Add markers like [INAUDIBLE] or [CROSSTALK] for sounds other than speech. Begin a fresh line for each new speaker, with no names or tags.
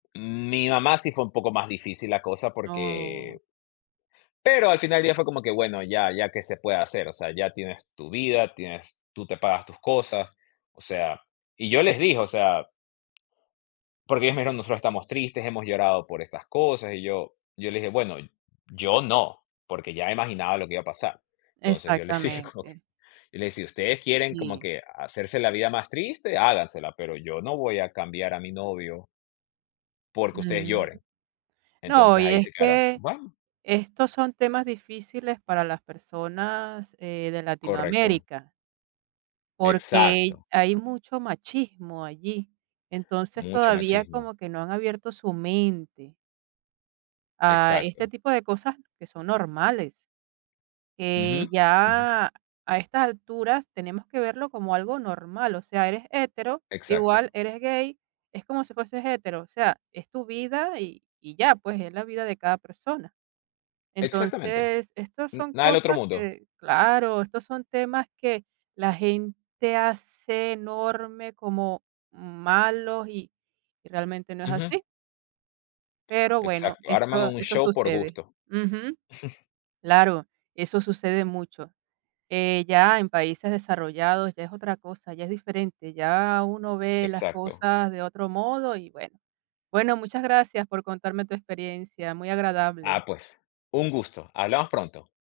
Mm, mi mamá sí fue un poco más difícil la cosa,
No.
porque Pero al final del día fue como que, bueno, ya ya, ¿qué se puede hacer? O sea, ya tienes tu vida, tienes tú te pagas tus cosas, o sea, y yo les dije, o sea Porque ellos me dijeron nosotros estamos tristes, hemos llorado por estas cosas, y yo yo les dije: "Bueno, yo no", porque ya me imaginaba lo que iba a pasar. Entonces yo les digo,
Exactamente.
y les decía: "Ustedes quieren como
Si.
que hacerse la vida más triste, hágansela, pero yo no voy a cambiar a mi novio". Porque ustedes
Ujú.
lloren,
No,
entonces
y
ahí
es
se quedaron,
que
bueno.
estos son temas difíciles para las personas, eh, de
Correcto.
Latinoamérica. Porque
Exacto.
hay mucho machismo allí. Entonces,
Mucho
todavía
machismo.
como que no han abierto su mente a este
Exacto.
tipo de cosas que son normales, que
Ujú. Ujú.
ya a estas alturas, tenemos que verlo como algo normal, o sea, eres hetero,
Exacto.
igual eres gay, es como si fueses hetero, o sea, es tu vida y y ya, pues, es la vida de cada persona.
Exactamente,
Entonces, estas
n
son
nada del otro
cosas
mundo.
que claro, estos son temas que la gente hace enorme, como malos y y realmente no es
Ujú.
así. Pero bueno,
Exacto, arman
esto
un
eso
show por
sucede.
gusto.
Ujú.
[CHUCKLES]
Claro, eso sucede mucho. Eh, ya en países desarrollados ya es otra cosa, ya es diferente, ya uno ve las
Exacto.
cosas de otro modo y, bueno. Bueno, muchas gracias por contarme tu experiencia, muy agradable.
Ah, pues, un gusto. Hablamos pronto.